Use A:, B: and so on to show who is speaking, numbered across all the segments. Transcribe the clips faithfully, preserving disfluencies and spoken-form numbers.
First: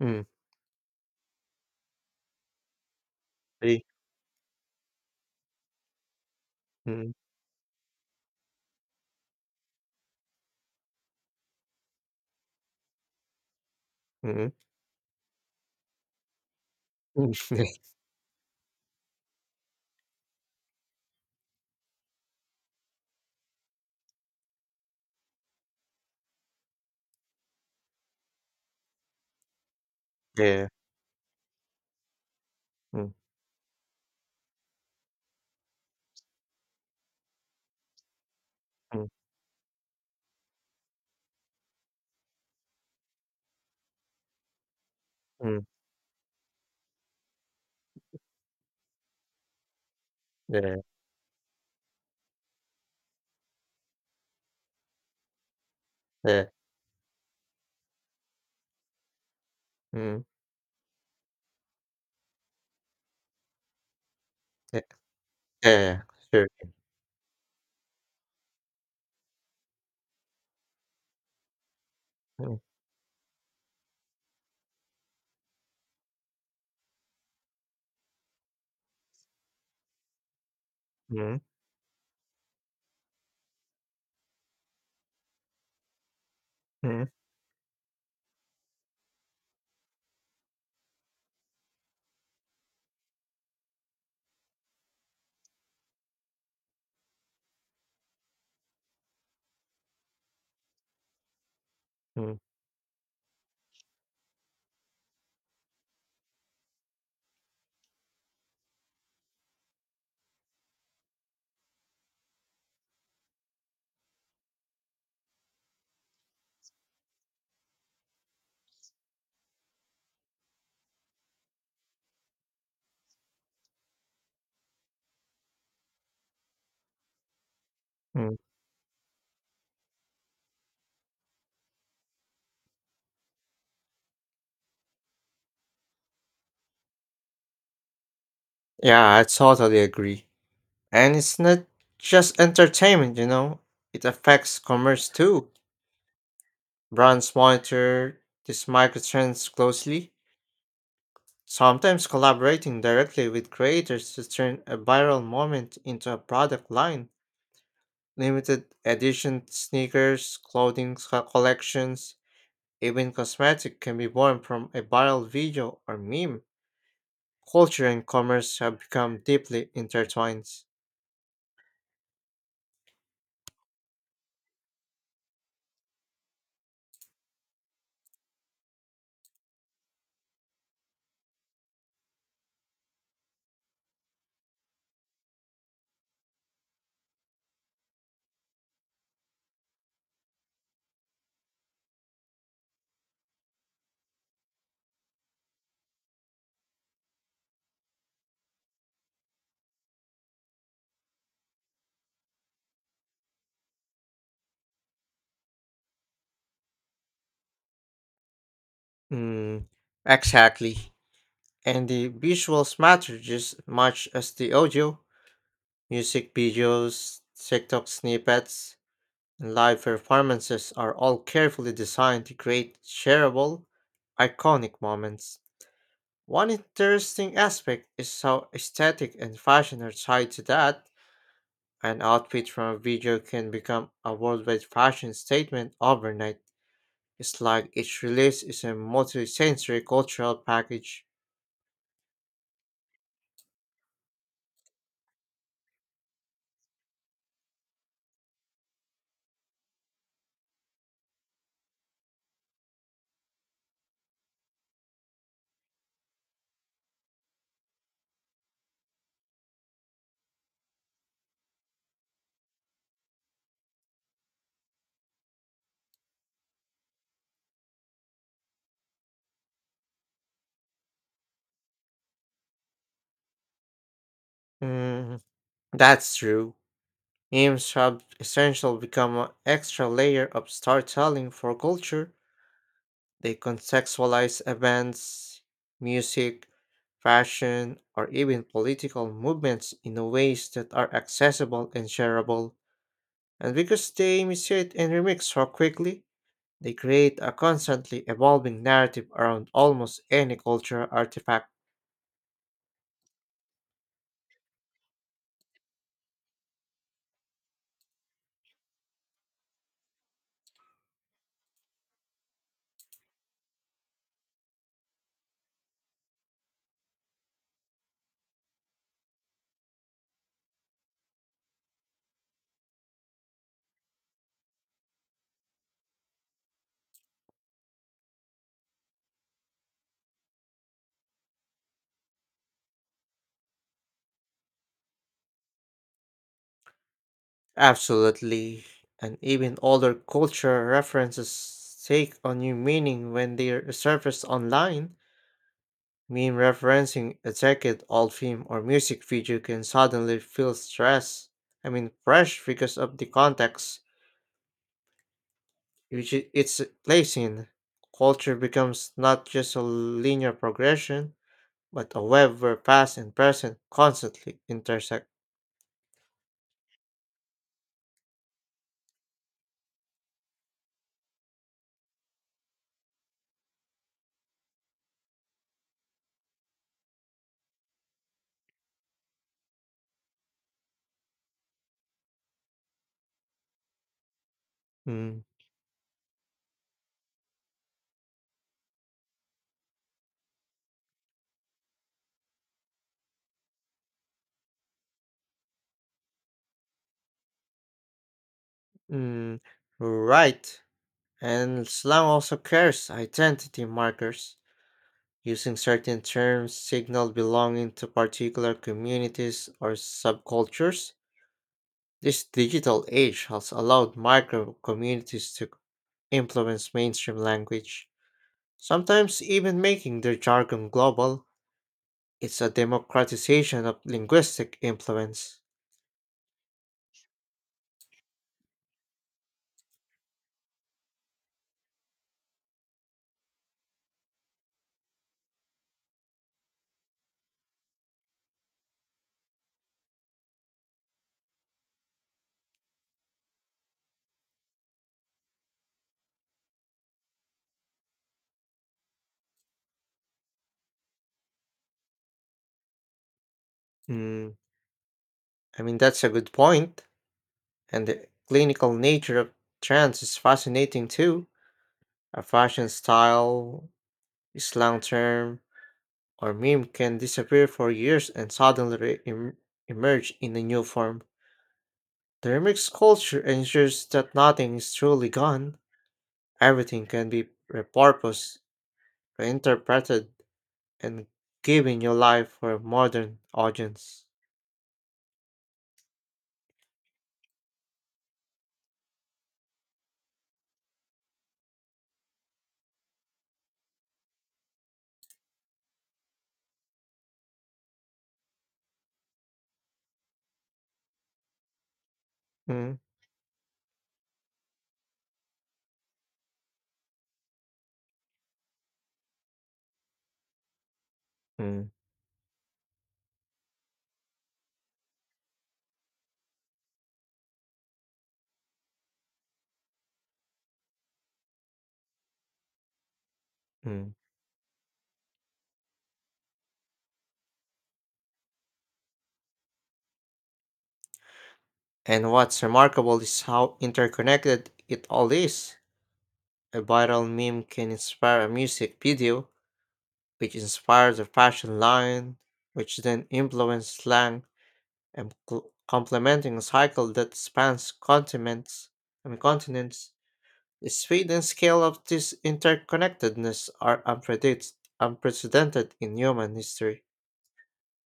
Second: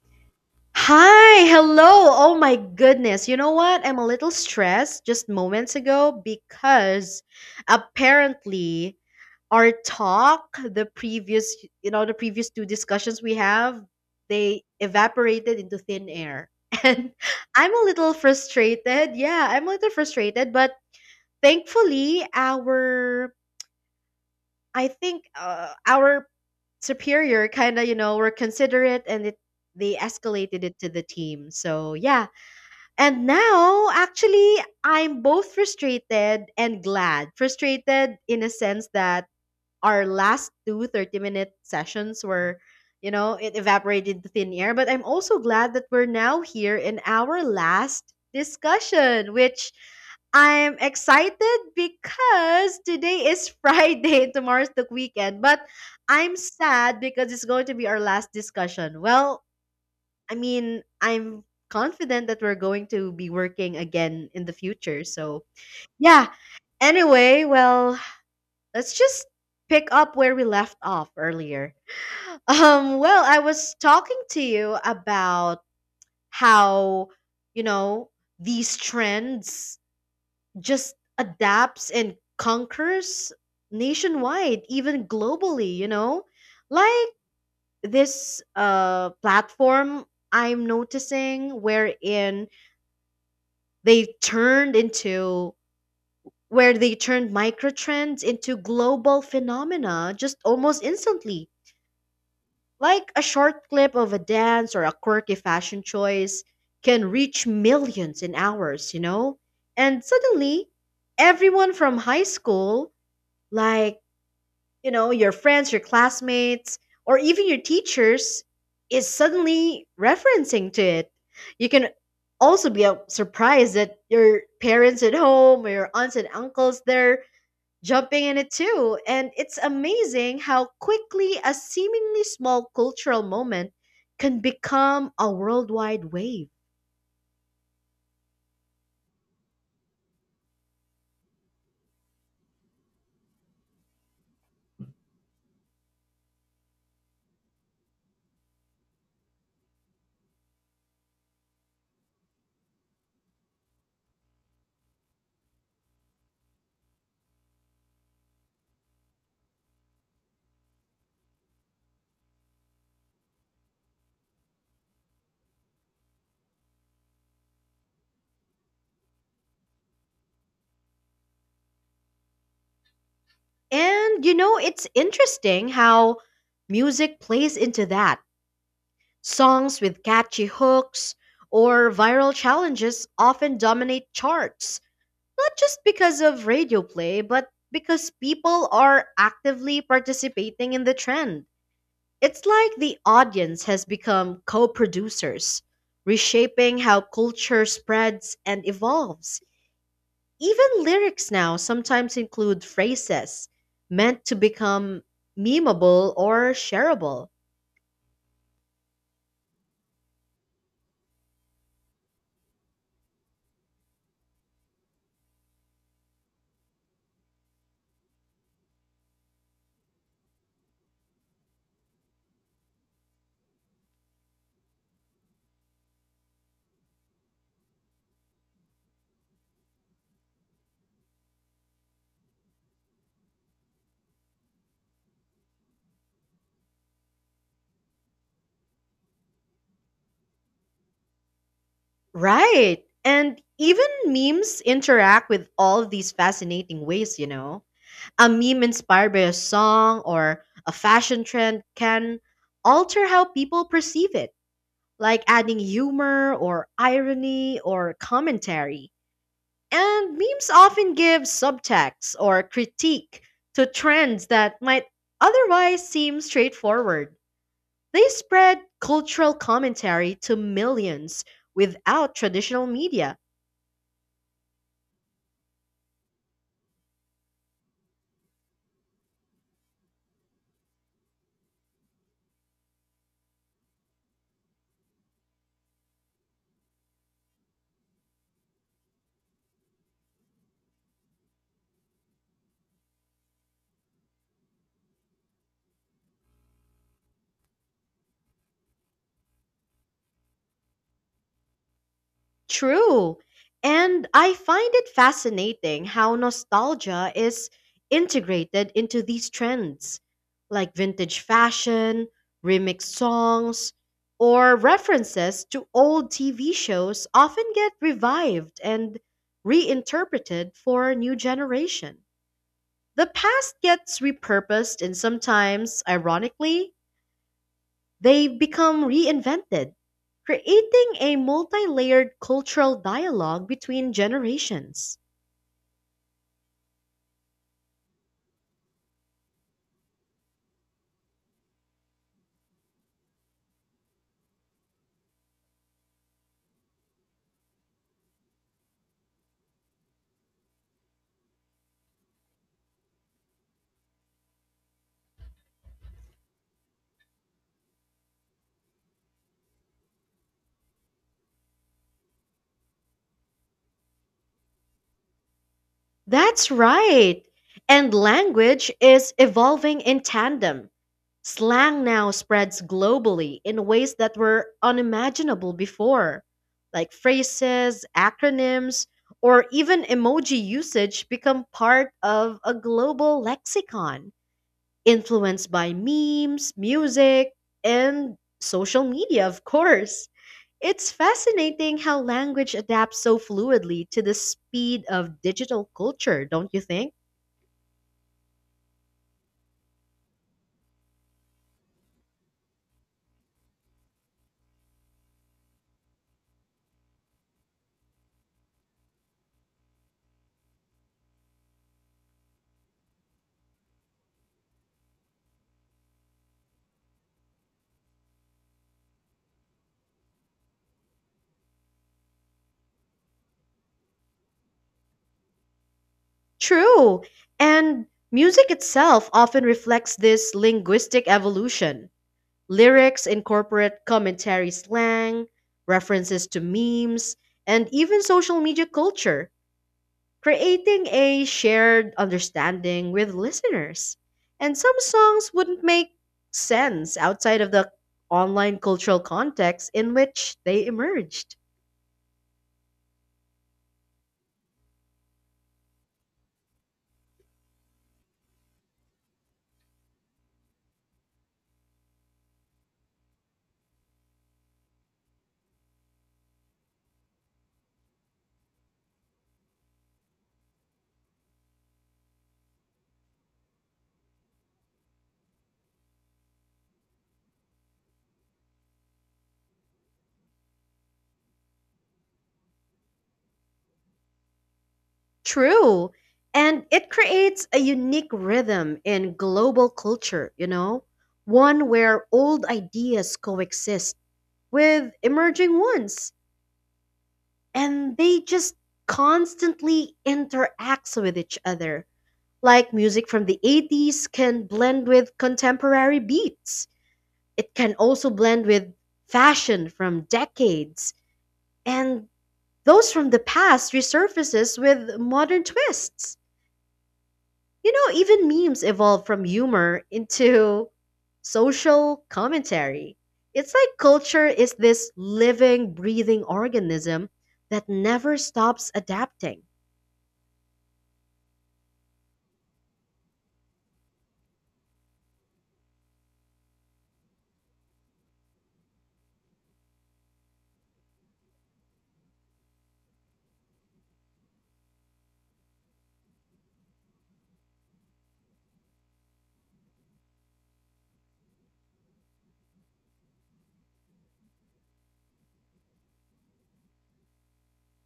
A: 음.
B: Hi, hello. Oh my goodness. You know
A: 이
B: what? I'm a little stressed just moments ago
A: 음.
B: because apparently our talk, the previous, you know, the previous two discussions we have,
A: 음.
B: they evaporated into thin air. And
A: 음 네.
B: I'm a little frustrated. Yeah, I'm a little frustrated, but thankfully our I think uh, our superior kind of, you know, were considerate and it they escalated
A: 네.
B: it to the team. So, yeah.
A: 음.
B: And now actually I'm both frustrated and glad. Frustrated in a sense
A: 음.
B: that our last two thirty minute sessions were, you know, it evaporated to thin air, but I'm also
A: 음.
B: glad that we're now here in our last discussion, which I'm
A: 네.
B: excited because today is Friday. Tomorrow's the weekend, but I'm
A: 네.
B: sad because it's going to be our last discussion. Well,
A: 음.
B: I mean, I'm confident that we're going to be working again in the
A: 네.
B: future, so
A: 네.
B: yeah.
A: Sure.
B: Anyway, well, let's just pick up where we left off earlier. Um, well, I was talking to you about how, you know, these trends just
A: Mm, mm,
B: adapts and conquers nationwide, even globally, you know?
A: mm,
B: Like this uh platform I'm noticing wherein they turned into where they turned micro trends into global phenomena just almost instantly.
A: mm,
B: Like a short clip of a dance or a quirky fashion choice can reach millions in hours, you know? And suddenly, everyone from high school, like, you know, your friends, your classmates, or even your teachers, is suddenly referencing to it. You can also be uh, surprised that your parents at home or your aunts and uncles there jumping
A: mm.
B: in it too. And it's amazing how quickly a seemingly small cultural moment can become a worldwide wave.
A: Yeah, I totally agree. And it's not just entertainment, you know? It affects commerce too. Brands monitor these microtrends closely, sometimes collaborating directly with creators to turn a viral moment into a product line. Limited edition sneakers, clothing co- collections, even cosmetic can be born from a viral video or meme. Culture and commerce have become deeply intertwined.
B: And you know, it's interesting how music plays into that. Songs with catchy hooks or viral challenges often dominate charts, not just because of radio play, but because people are actively participating in the trend. It's like the audience has become co producers, reshaping how culture spreads and evolves. Even lyrics now sometimes include phrases meant to become memeable or shareable.
A: Mm, exactly. And the visuals matter just as much as the audio. Music videos, TikTok snippets, and live performances are all carefully designed to create shareable, iconic moments. One interesting aspect is how aesthetic and fashion are tied to that. An outfit from a video can become a worldwide fashion statement overnight. It's like each release is a multi-sensory cultural package.
B: Right. And even memes interact with all of these fascinating ways, you know. A meme inspired by a song or a fashion trend can alter how people perceive it, like adding humor or irony or commentary. And memes often give subtext or critique to trends that might otherwise seem straightforward. They spread cultural commentary to millions without traditional media.
A: Mm, that's true. Memes have essential become an extra layer of storytelling for culture. They contextualize events, music, fashion, or even political movements in ways that are accessible and shareable. And because they mutate and remix so quickly, they create a constantly evolving narrative around almost any cultural artifact.
B: True. And I find it fascinating how nostalgia is integrated into these trends, like vintage fashion, remix songs, or references to old T V shows often get revived and reinterpreted for a new generation. The past gets repurposed and sometimes, ironically, they've become reinvented, creating a multi layered cultural dialogue between generations.
A: Absolutely. And even older cultural references take on new meaning when they are surfaced online. Meme referencing a decade old film or music video can suddenly feel stress. I mean, fresh because of the context which i- it's placed in. Culture becomes not just a linear progression, but a web where past and present constantly intersect.
B: That's right. And language is evolving in tandem. Slang now spreads globally in ways that were unimaginable before, like phrases, acronyms, or even emoji usage become part of a global lexicon,
A: Mm,
B: influenced by memes, music, and social media, of course. It's fascinating how language adapts so fluidly to the speed of digital culture, don't you think?
A: mm, right. And slang also carries identity markers. Using certain terms signal belonging to particular communities or subcultures. This digital age has allowed micro communities to influence mainstream language, sometimes even making their jargon global. It's a democratization of linguistic influence.
B: True. And music itself often reflects this linguistic evolution. Lyrics incorporate commentary slang, references to memes, and even social media culture, creating a shared understanding with listeners. And some songs wouldn't make sense outside of the online cultural context in which they emerged.
A: Mm, I mean, that's a good point, point. And the clinical nature of trends is fascinating too. A fashion style, slang term, or meme can disappear for years and suddenly re- em- emerge in a new form. Thermix culture ensures that nothing is truly gone. Everything can be repurposed, reinterpreted, and given new life for a modern audience.
B: True. And it creates a unique rhythm in global culture, you know, one where old ideas coexist with emerging ones and they just constantly interact with each other. Like
A: Mm,
B: music from the eighties can blend with contemporary beats. It can also blend with fashion from decades.
A: mm,
B: And those from the past resurfaces with modern twists. You know, even memes evolve from humor into social commentary. It's like
A: mm.
B: culture is this living, breathing organism that never stops adapting.
A: And what's remarkable is how interconnected it all is. A viral meme can inspire a music video, which inspires a fashion line, which then influences slang, and cl- complementing a cycle that spans continents. I mean continents. The speed and scale of this interconnectedness are unpredict- unprecedented in human history.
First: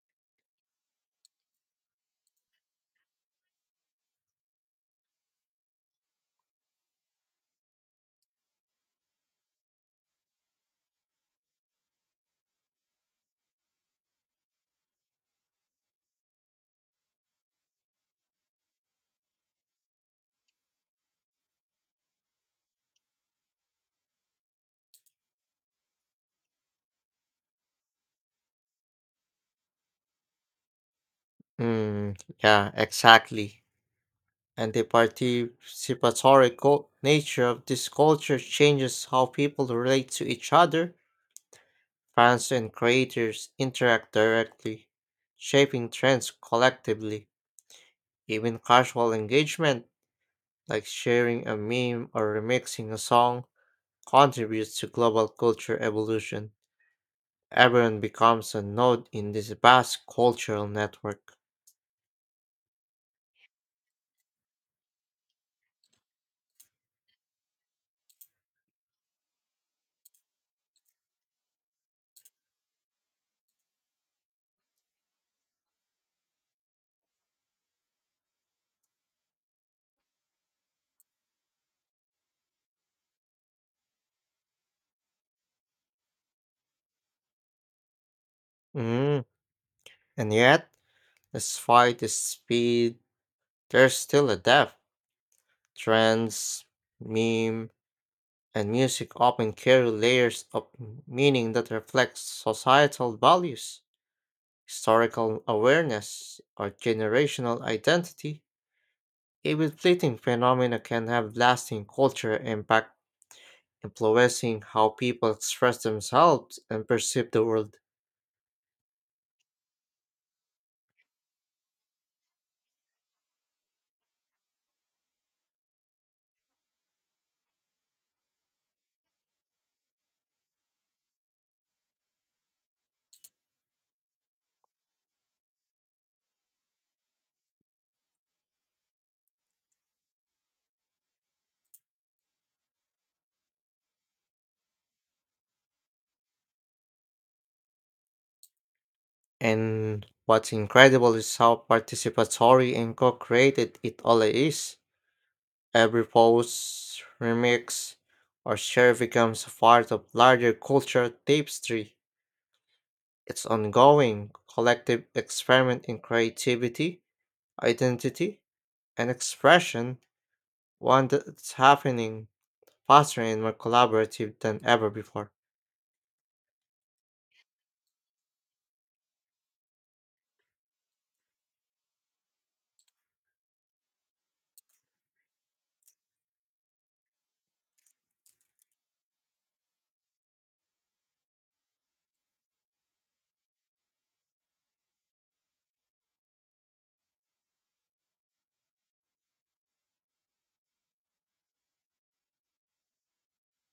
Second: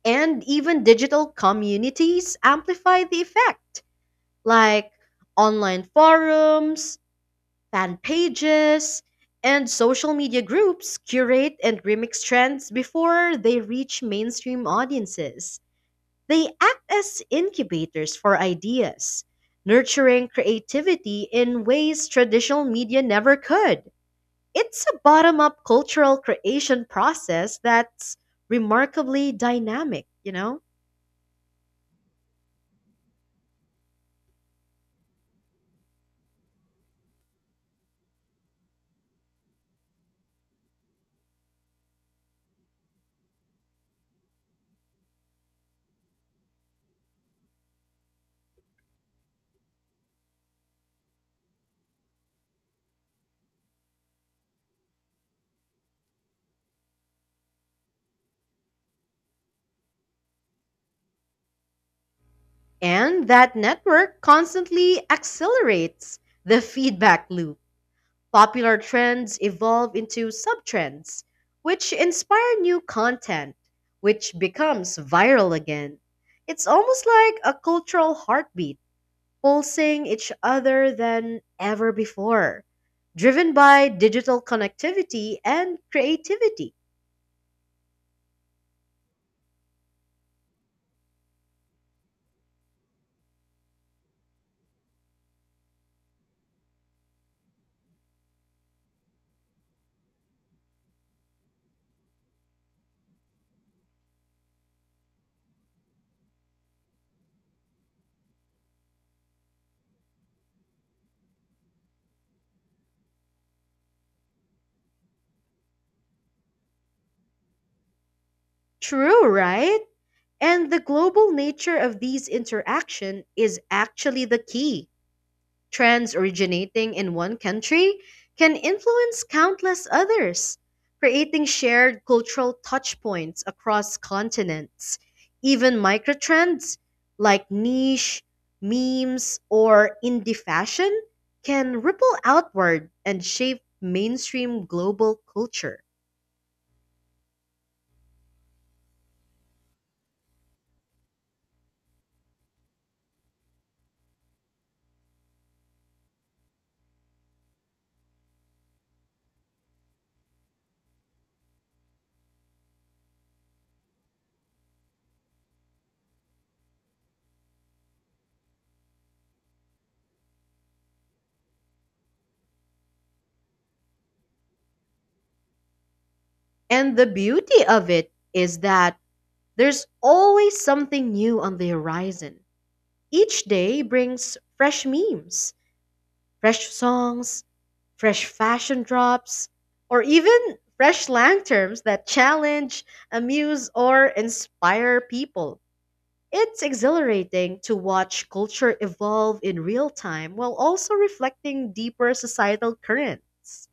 B: And even digital communities amplify the effect, like online forums, fan pages, and social media groups curate and remix trends before they reach mainstream audiences. They act as incubators for ideas, nurturing creativity in ways traditional media never could. It's a bottom up cultural creation process that's remarkably dynamic, you know?
A: Mm, yeah, exactly. And the participatory cul- nature of this culture changes how people relate to each other. Fans and creators interact directly, shaping trends collectively. Even casual engagement, like sharing a meme or remixing a song, contributes to global culture evolution. Everyone becomes a node in this vast cultural network.
B: And that network constantly accelerates the feedback loop. Popular trends evolve into subtrends, which inspire new content, which becomes viral again. It's almost like a cultural heartbeat, pulsing each other than ever before, driven by digital connectivity and creativity.
A: Mm. And yet, despite the speed, there's still a depth. Trends, meme, and music often carry layers of meaning that reflect societal values, historical awareness, or generational identity. Even fleeting phenomena can have lasting cultural impact, influencing how people express themselves and perceive the world.
B: True, right? And the global nature of these interaction is actually the key. Trends originating in one country can influence countless others, creating shared cultural touchpoints across continents. Even microtrends like niche, memes, or indie fashion can ripple outward and shape mainstream global culture.
A: And what's incredible is how participatory and co-created it all is. Every post, remix, or share becomes a part of larger cultural tapestry. It's ongoing collective experiment in creativity, identity, and expression, one that's happening faster and more collaborative than ever before.
B: And the beauty of it is that there's always something new on the horizon. Each day brings fresh memes, fresh songs, fresh fashion drops, or even fresh slang terms that challenge, amuse, or inspire people. It's exhilarating to watch culture evolve in real time while also reflecting deeper societal currents.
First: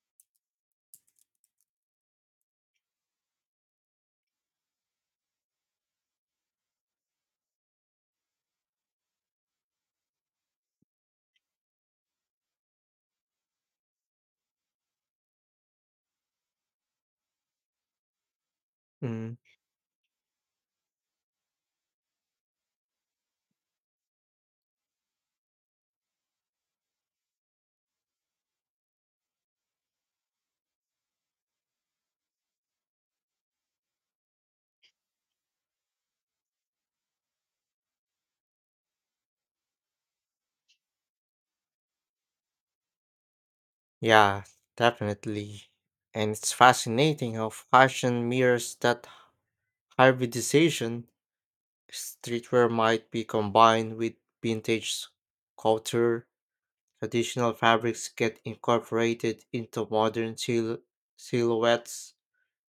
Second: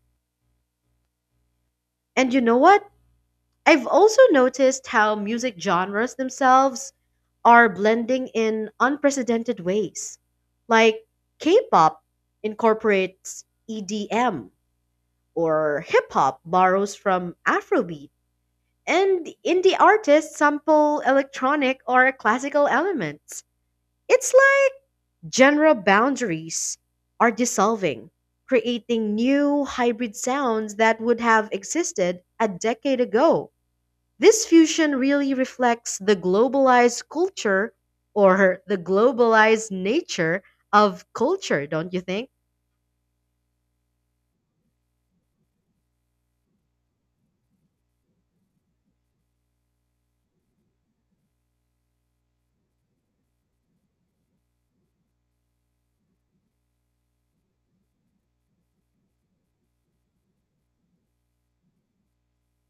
B: And you know what? I've also noticed how music genres themselves are blending in unprecedented ways. Like K pop incorporates E D M, or hip hop borrows from Afrobeat, and
A: Mm,
B: indie artists sample electronic or classical elements. It's like genre boundaries are dissolving, creating new hybrid sounds that would have existed a decade ago. This fusion really reflects the globalized culture, or the globalized nature of culture, don't you think?
A: yeah, definitely. And it's fascinating how fashion mirrors that hybridization. Streetwear might be combined with vintage culture. Traditional fabrics get incorporated into modern sil- silhouettes,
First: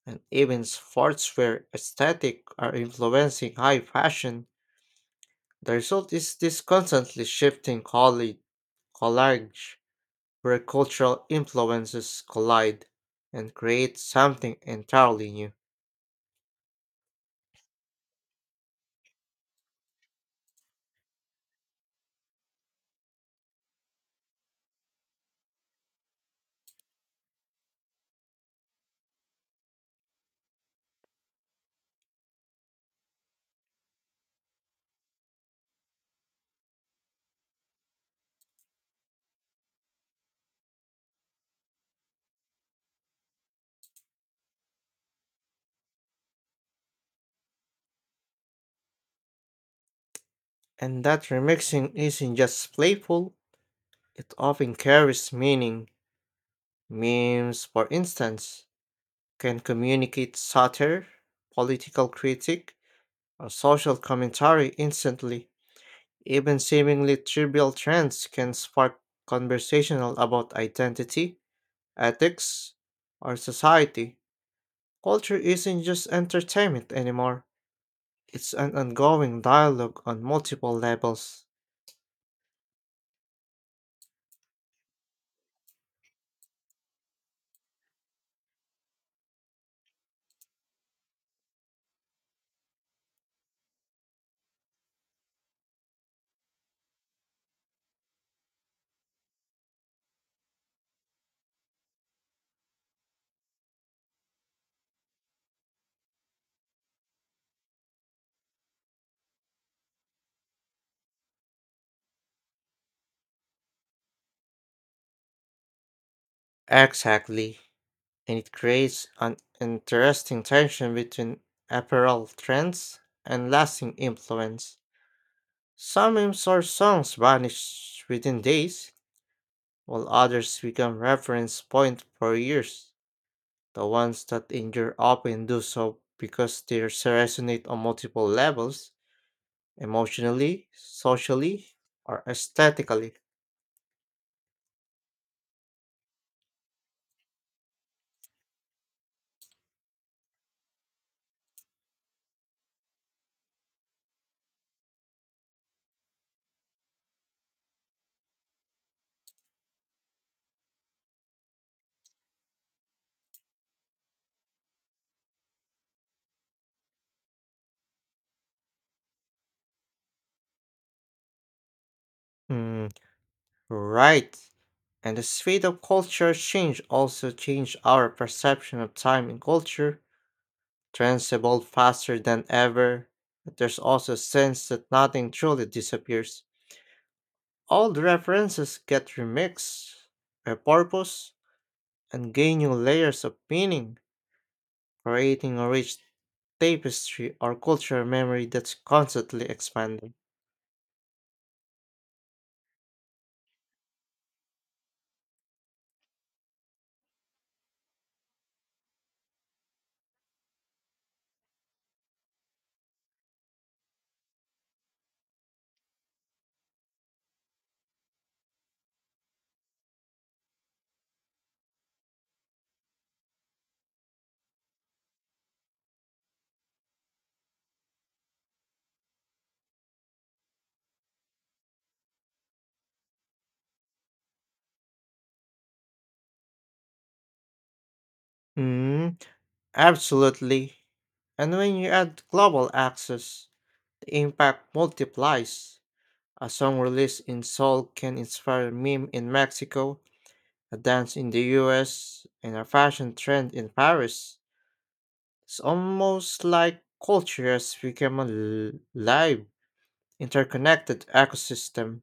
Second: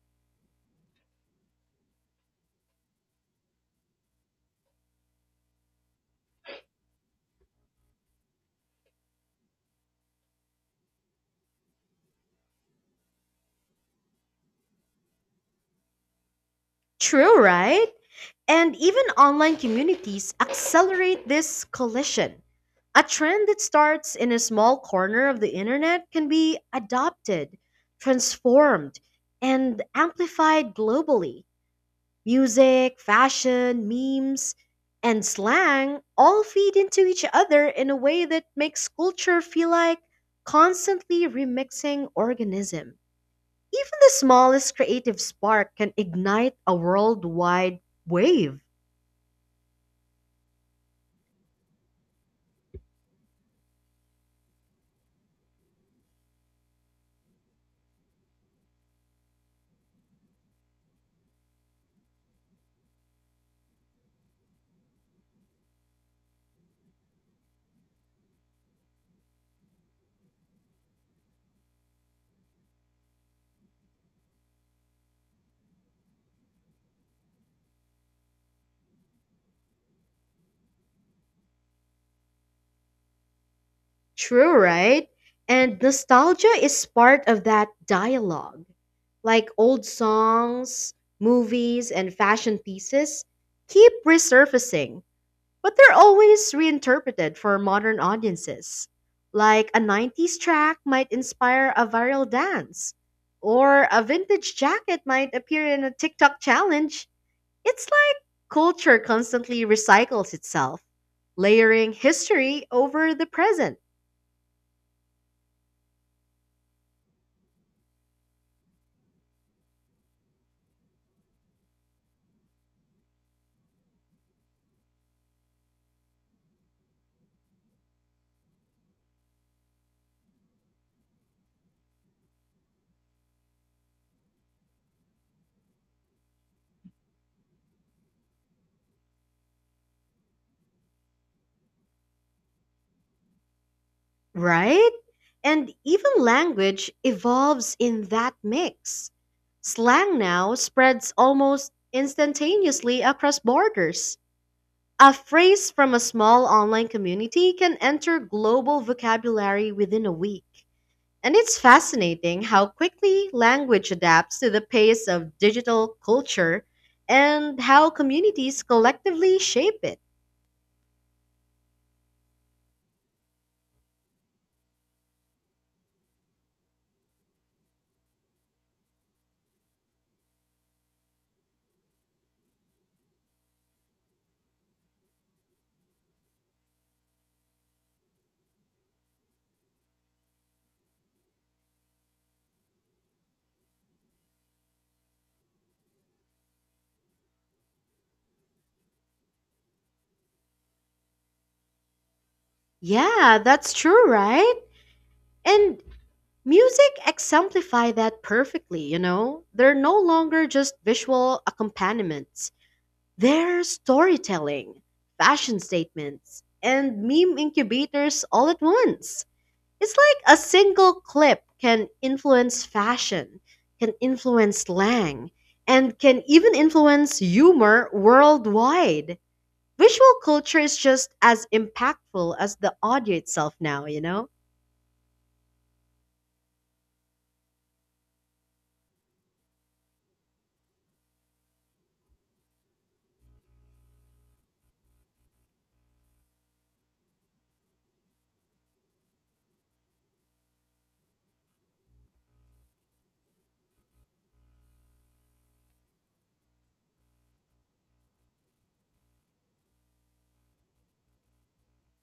A: and even sportswear aesthetic are influencing high fashion. The result is this constantly shifting colli- collage, where cultural influences collide and create something entirely new.
B: True, right? And even online communities accelerate this collision. A trend that starts in a small corner of the internet can be adopted, transformed, and amplified globally. Music, fashion, memes, and slang all feed into each other in a way that makes culture feel like constantly remixing organism. Even the smallest creative spark can ignite a worldwide wave.
A: And that remixing isn't just playful, it often carries meaning. Memes, for instance, can communicate satire, political critique, or social commentary instantly. Even seemingly trivial trends can spark conversational about identity, ethics, or society. Culture isn't just entertainment anymore. It's an ongoing dialogue on multiple levels.
B: True, right? And nostalgia is part of that dialogue. Like old songs, movies, and fashion pieces keep resurfacing, but they're always reinterpreted for modern audiences. Like a nineties track might inspire a viral dance, or a vintage jacket might appear in a TikTok challenge. It's like culture constantly recycles itself, layering history over the present.
A: Exactly. And it creates an interesting tension between apparel trends and lasting influence. Some memes or songs vanish within days, while others become reference point for years. The ones that endure often do so because they resonate on multiple levels, emotionally, socially, or aesthetically.
B: Right? And even language evolves in that mix. Slang now spreads almost instantaneously across borders. A phrase from a small online community can enter global vocabulary within a week. And it's fascinating how quickly language adapts to the pace of digital culture and how communities collectively shape it.
A: Mm, right. And the speed of culture change also change our perception of time and culture. Trends evolve faster than ever, but there's also a sense that nothing truly disappears. Old references get remixed, repurposed, and gain new layers of meaning, creating a rich tapestry or cultural memory that's constantly expanding.
B: Yeah, that's true, right? And music exemplify that perfectly, you know? They're no longer just visual accompaniments. They're storytelling, fashion statements, and meme incubators all at once. It's like a single clip can influence fashion, can influence slang, and can even influence humor worldwide. Visual culture is just as impactful as the audio itself now, you know?
A: Mm, absolutely. And when you add global access, the impact multiplies. A song released in Seoul can inspire a meme in Mexico, a dance in the U S, and a fashion trend in Paris. It's almost like culture has become a l- live, interconnected ecosystem,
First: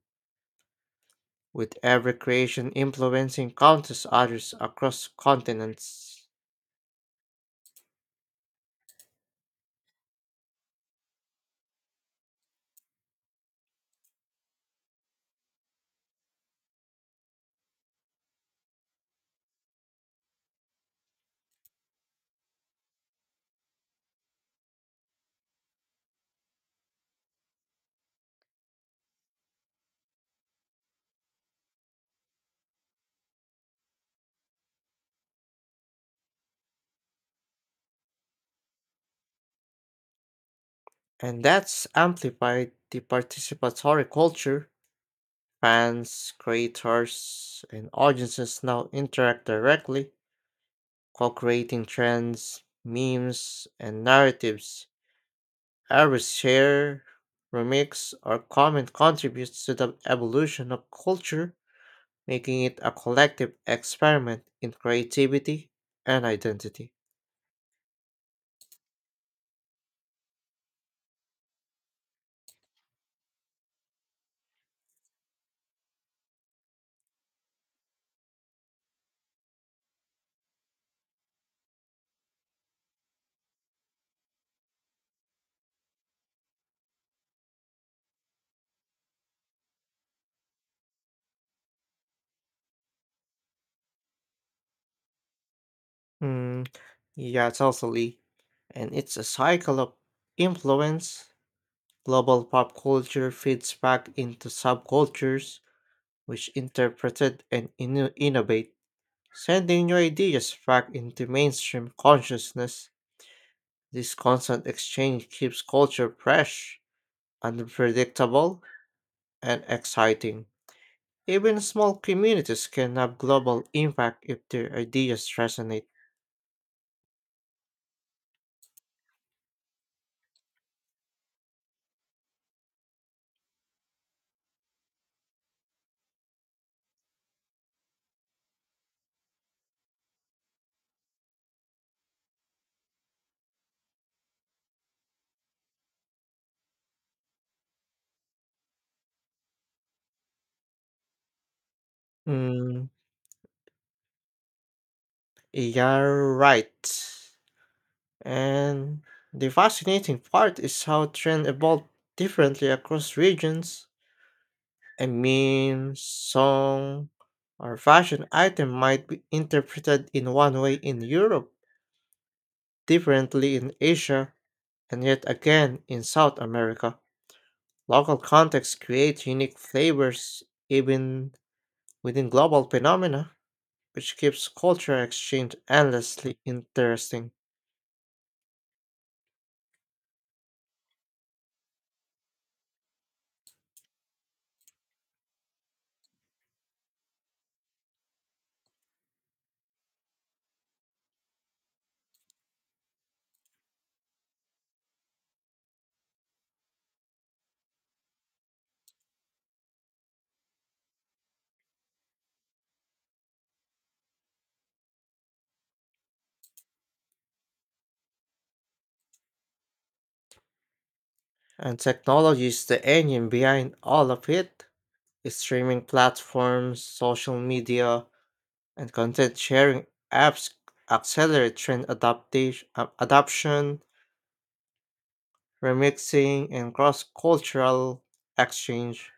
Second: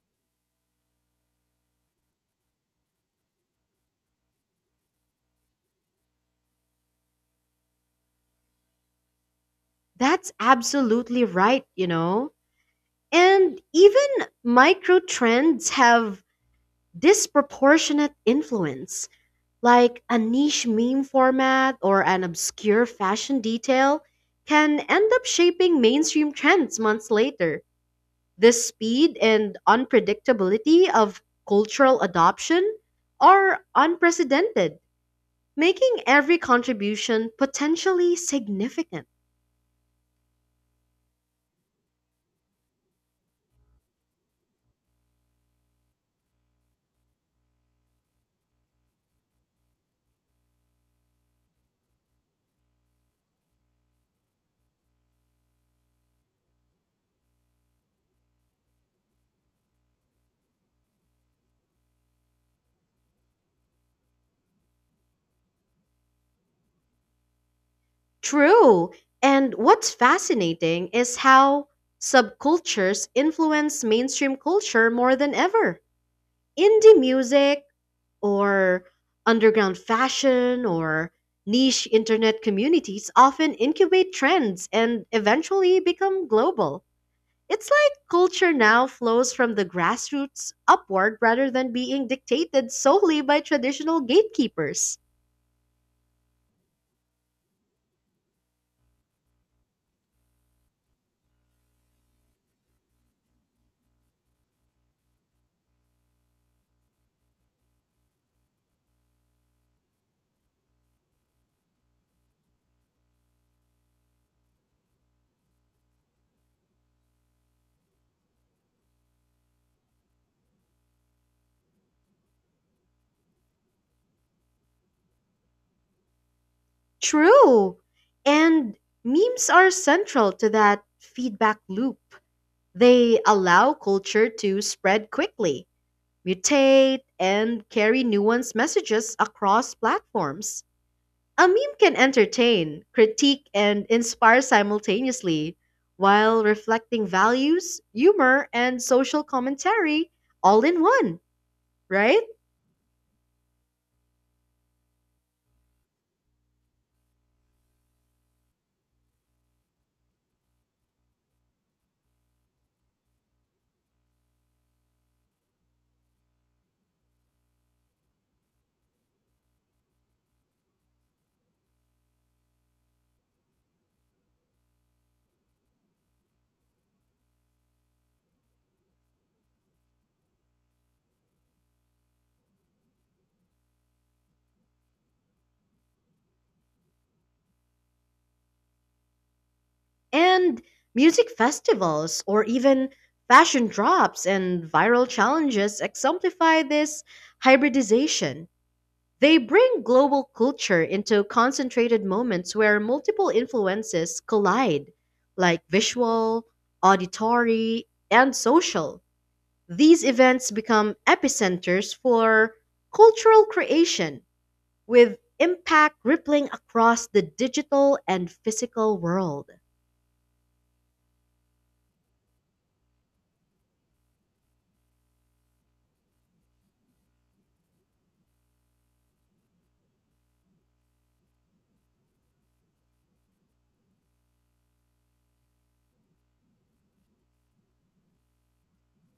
A: with every creation influencing countless others across continents.
B: That's absolutely right, you know? And even micro trends have disproportionate influence, like a niche meme format or an obscure fashion detail can end up shaping mainstream trends months later. The speed and unpredictability of cultural adoption are unprecedented, making every contribution potentially significant.
A: And that's amplified the participatory culture. Fans, creators, and audiences now interact directly, co creating trends, memes, and narratives. Every share, remix, or comment contributes to the evolution of culture, making it a collective experiment in creativity and identity.
B: True. And what's fascinating is how subcultures influence mainstream culture more than ever. Indie music, or underground fashion, or niche internet communities often incubate trends and eventually become global. It's like culture now flows from the grassroots upward rather than being dictated solely by traditional gatekeepers.
A: Mm, yeah, totally. And it's a cycle of influence. Global pop culture feeds back into subcultures, which interpreted and inno- innovate, sending new ideas back into mainstream consciousness. This constant exchange keeps culture fresh, unpredictable, and exciting. Even small communities can have global impact if their ideas resonate.
B: True. And memes are central to that feedback loop. They allow culture to spread quickly, mutate, and carry nuanced messages across platforms. A meme can entertain, critique, and inspire simultaneously while reflecting values, humor, and social commentary all in one, right?
A: Mm, you're right. And the fascinating part is how trends evolve differently across regions. A meme, song, or fashion item might be interpreted in one way in Europe, differently in Asia, and yet again in South America. Local contexts create unique flavors even within global phenomena, which keeps cultural exchange endlessly interesting.
B: And music festivals or even fashion drops and viral challenges exemplify this hybridization. They bring global culture into concentrated moments where multiple influences collide, like visual, auditory, and social. These events become epicenters for cultural creation with impact rippling across the digital and physical world.
A: And technology is the engine behind all of it. Streaming platforms, social media, and content sharing apps accelerate trend adaptation, adoption, remixing, and cross cultural exchange.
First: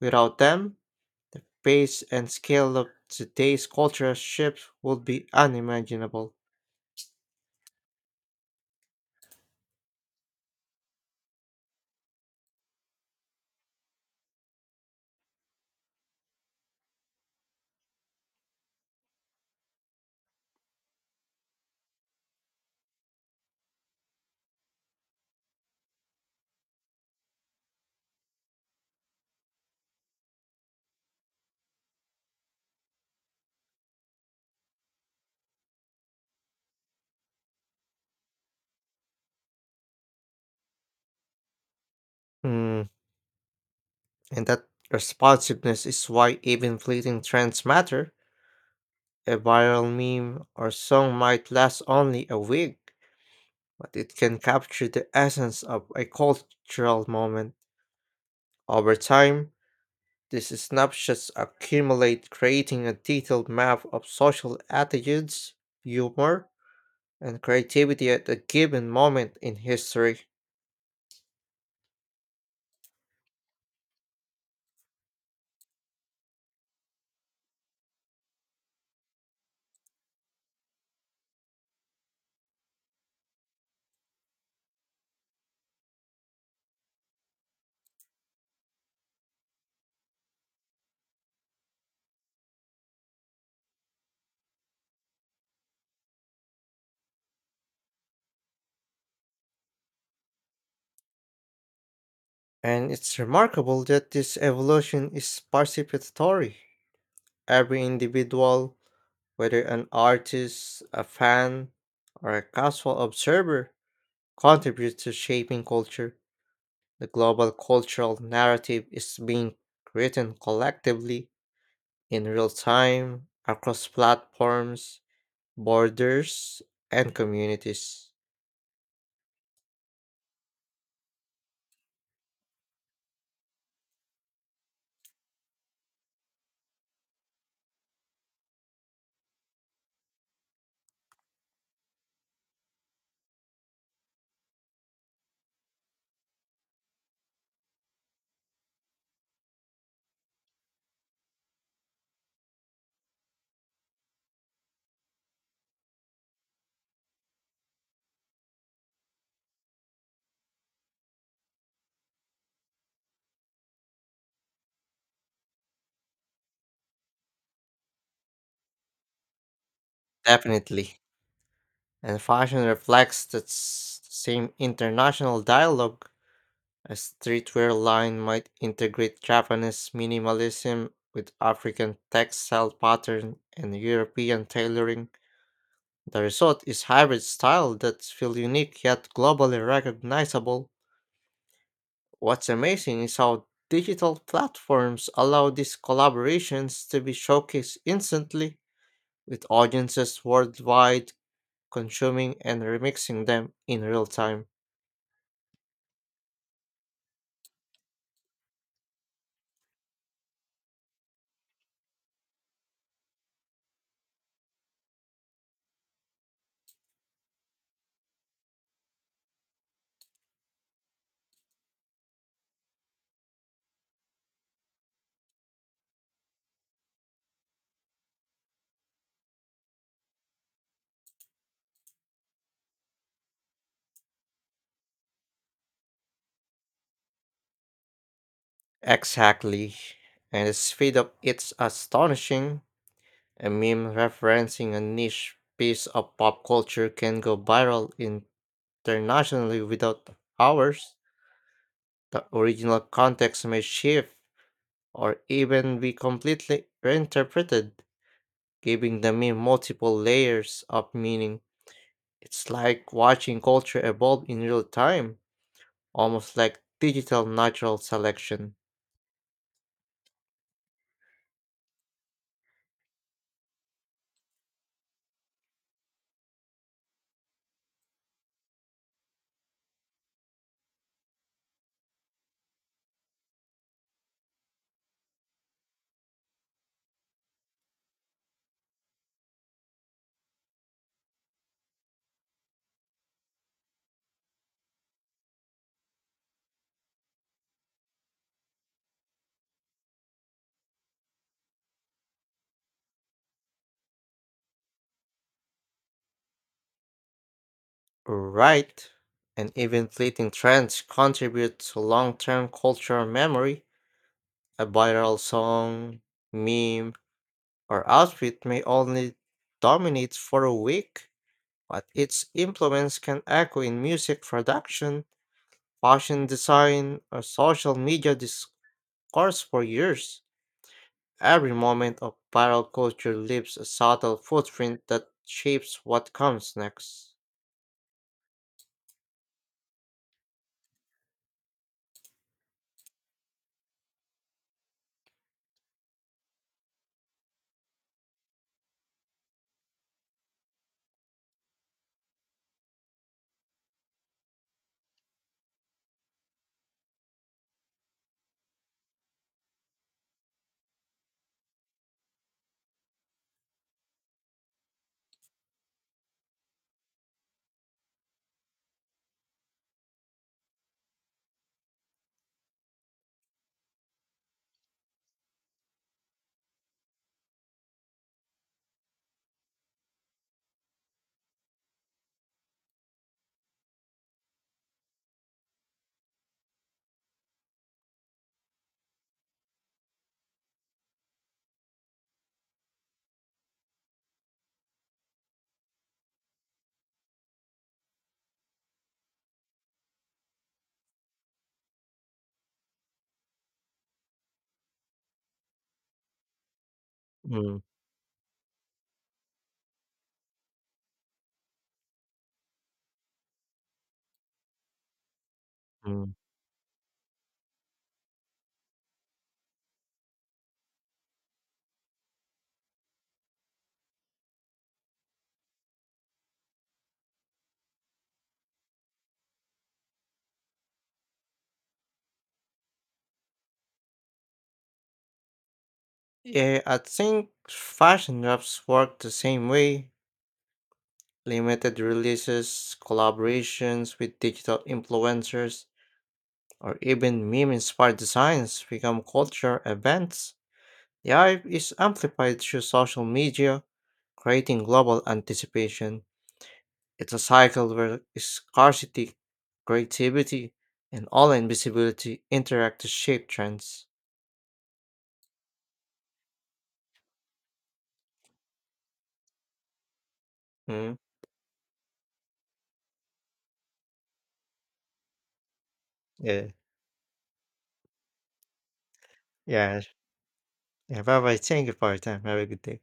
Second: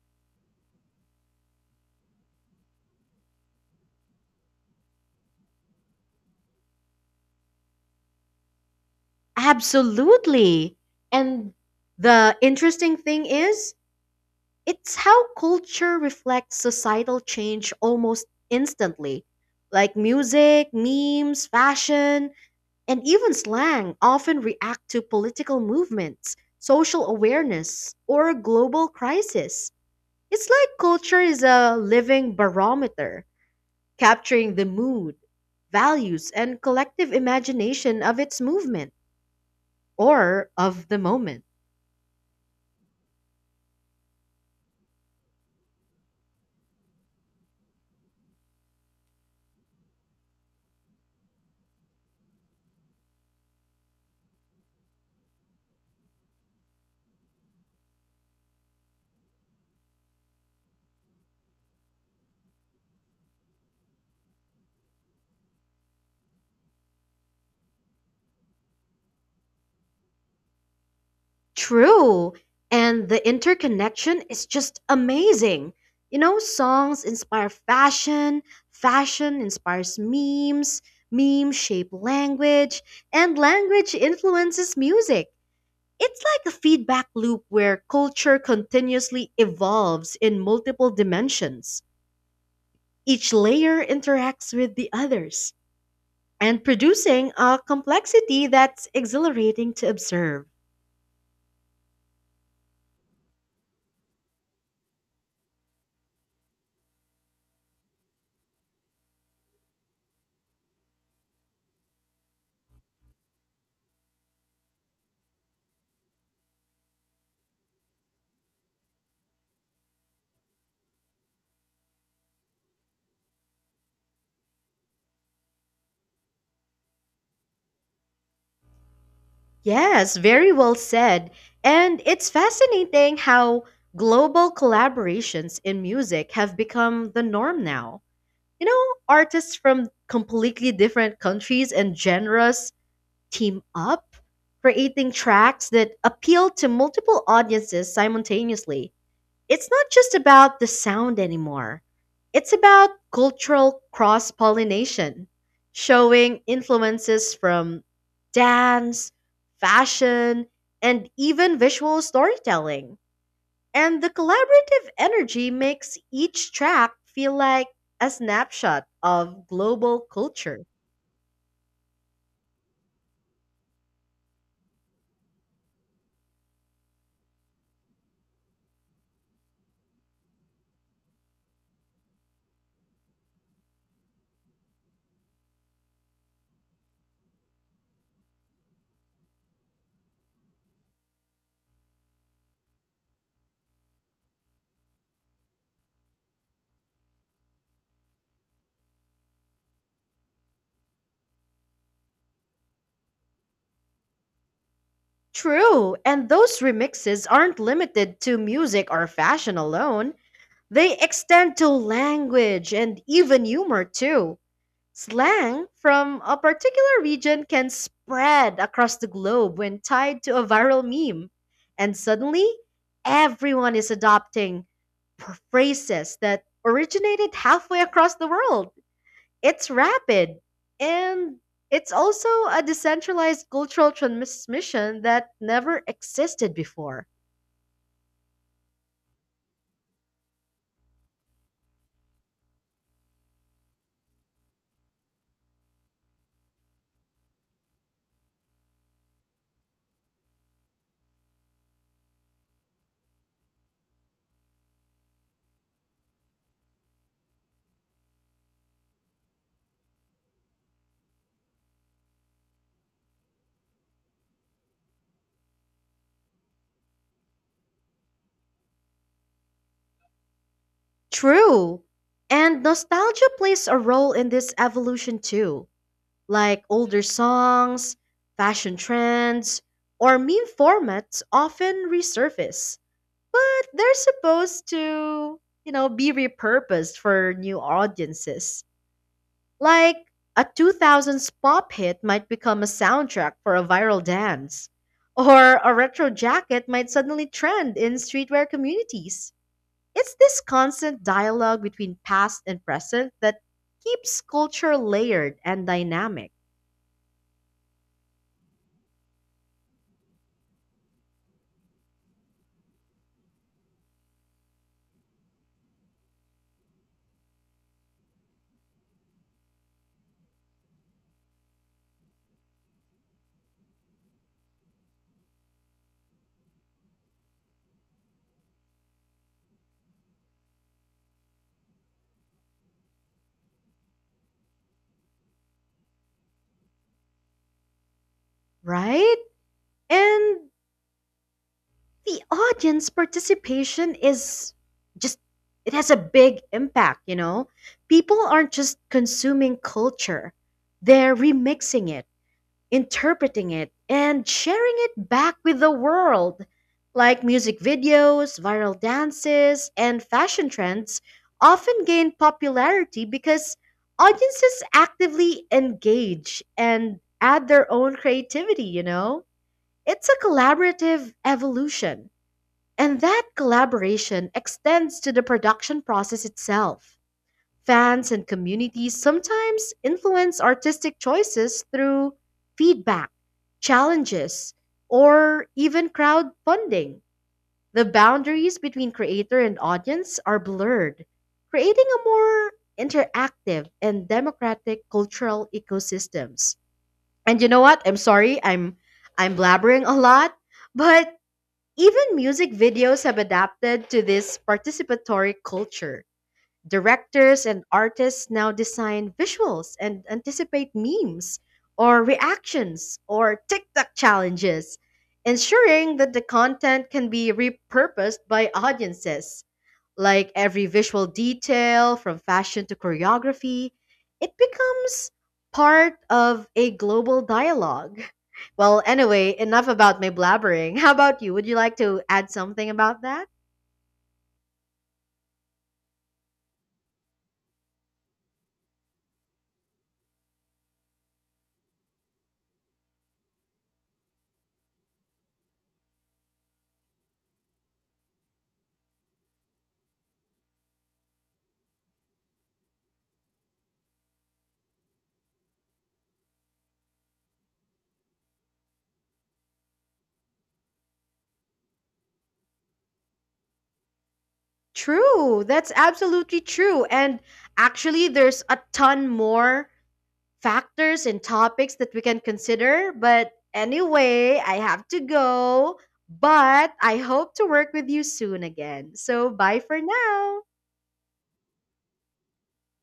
A: Without them, the pace and scale of today's cultural shifts would be unimaginable.
B: Absolutely. And the interesting thing is, it's how culture reflects societal change almost instantly. Like music, memes, fashion, and even slang often react to political movements, social awareness, or global crisis. It's like culture is a living barometer, capturing the mood, values, and collective imagination of its movement or of the moment.
A: Hmm, and that responsiveness is why even fleeting trends matter. A viral meme or song might last only a week, but it can capture the essence of a cultural moment. Over time, these snapshots accumulate, creating a detailed map of social attitudes, humor, and creativity at a given moment in history.
B: True. And the interconnection is just amazing. You know, songs inspire fashion, fashion inspires memes, memes shape language, and language influences music. It's like a feedback loop where culture continuously evolves in multiple dimensions. Each layer interacts with the others and producing a complexity that's exhilarating to observe.
A: And it's remarkable that this evolution is participatory. Every individual, whether an artist, a fan, or a casual observer, contributes to shaping culture. The global cultural narrative is being written collectively in real time across platforms, borders, and communities.
B: Yes, very well said. And it's fascinating how global collaborations in music have become the norm now. You know, artists from completely different countries and genres team up, creating tracks that appeal to multiple audiences simultaneously. It's not just about the sound anymore. It's about cultural cross pollination, showing influences from dance, fashion, and even visual storytelling. And the collaborative energy makes each track feel like a snapshot of global culture.
A: Definitely. And fashion reflects that s- same international dialogue. A streetwear line might integrate Japanese minimalism with African textile pattern and European tailoring. The result is hybrid style that feels unique yet globally recognizable. What's amazing is how digital platforms allow these collaborations to be showcased instantly, with audiences worldwide consuming and remixing them in real time.
B: True, and those remixes aren't limited to music or fashion alone. They extend to language and even humor too. Slang from a particular region can spread across the globe when tied to a viral meme. And suddenly, everyone is adopting pr- phrases that originated halfway across the world. It's rapid. And it's also a decentralized cultural transmission that never existed before.
A: Exactly. And the speed of it's astonishing. A meme referencing a niche piece of pop culture can go viral internationally without ours. The original context may shift or even be completely reinterpreted, giving the meme multiple layers of meaning. It's like watching culture evolve in real time, almost like digital natural selection.
B: True. And nostalgia plays a role in this evolution too. Like older songs, fashion trends, or meme formats often resurface, but they're supposed to, you know, be repurposed for new audiences. Like a two thousands pop hit might become a soundtrack for a viral dance, or a retro jacket might suddenly trend in streetwear communities. It's this constant dialogue between past and present that keeps culture layered and dynamic,
A: Right, and even fleeting trends contribute to long term cultural memory. A viral song, meme, or outfit may only dominate for a week, but its influence can echo in music production, fashion design, or social media discourse for years. Every moment of viral culture leaves a subtle footprint that shapes what comes next.
B: right? And the audience participation is just, it has a big impact, you know? People aren't just consuming culture, they're remixing it, interpreting it, and sharing it back with the world. Like music videos, viral dances, and fashion trends often gain popularity because audiences actively engage and add their own creativity, you know? It's a collaborative evolution, and that collaboration extends to the production process itself. Fans and communities sometimes influence artistic choices through feedback, challenges, or even crowdfunding. The boundaries between creator and audience are blurred, creating a more interactive and democratic cultural ecosystems. And you know what? I'm sorry, I'm I'm blabbering a lot, but even music videos have adapted to this participatory culture. Directors
A: Mm-hmm.
B: and artists now design visuals and anticipate memes or reactions or TikTok challenges, ensuring that the content can be repurposed by audiences. Like every visual detail, from fashion to choreography, it becomes part of a global dialogue. Well, anyway, enough about my blabbering. How about you? Would you like to add something about that?
A: Yeah, I think fashion raps work the same way. Limited releases, collaborations with digital influencers, or even meme inspired designs become culture events. The hype is amplified through social media, creating global anticipation. It's a cycle where scarcity, creativity, and online visibility interact to shape trends.
B: True. That's absolutely true. And actually, there's a ton more
A: Mm,
B: factors and topics that we can consider. But anyway, I have to go.
A: yeah,
B: But I hope to work with you soon again. So, bye for
A: yeah,
B: now.
A: yeah. Bye bye. Thank you for your time. Have a good day.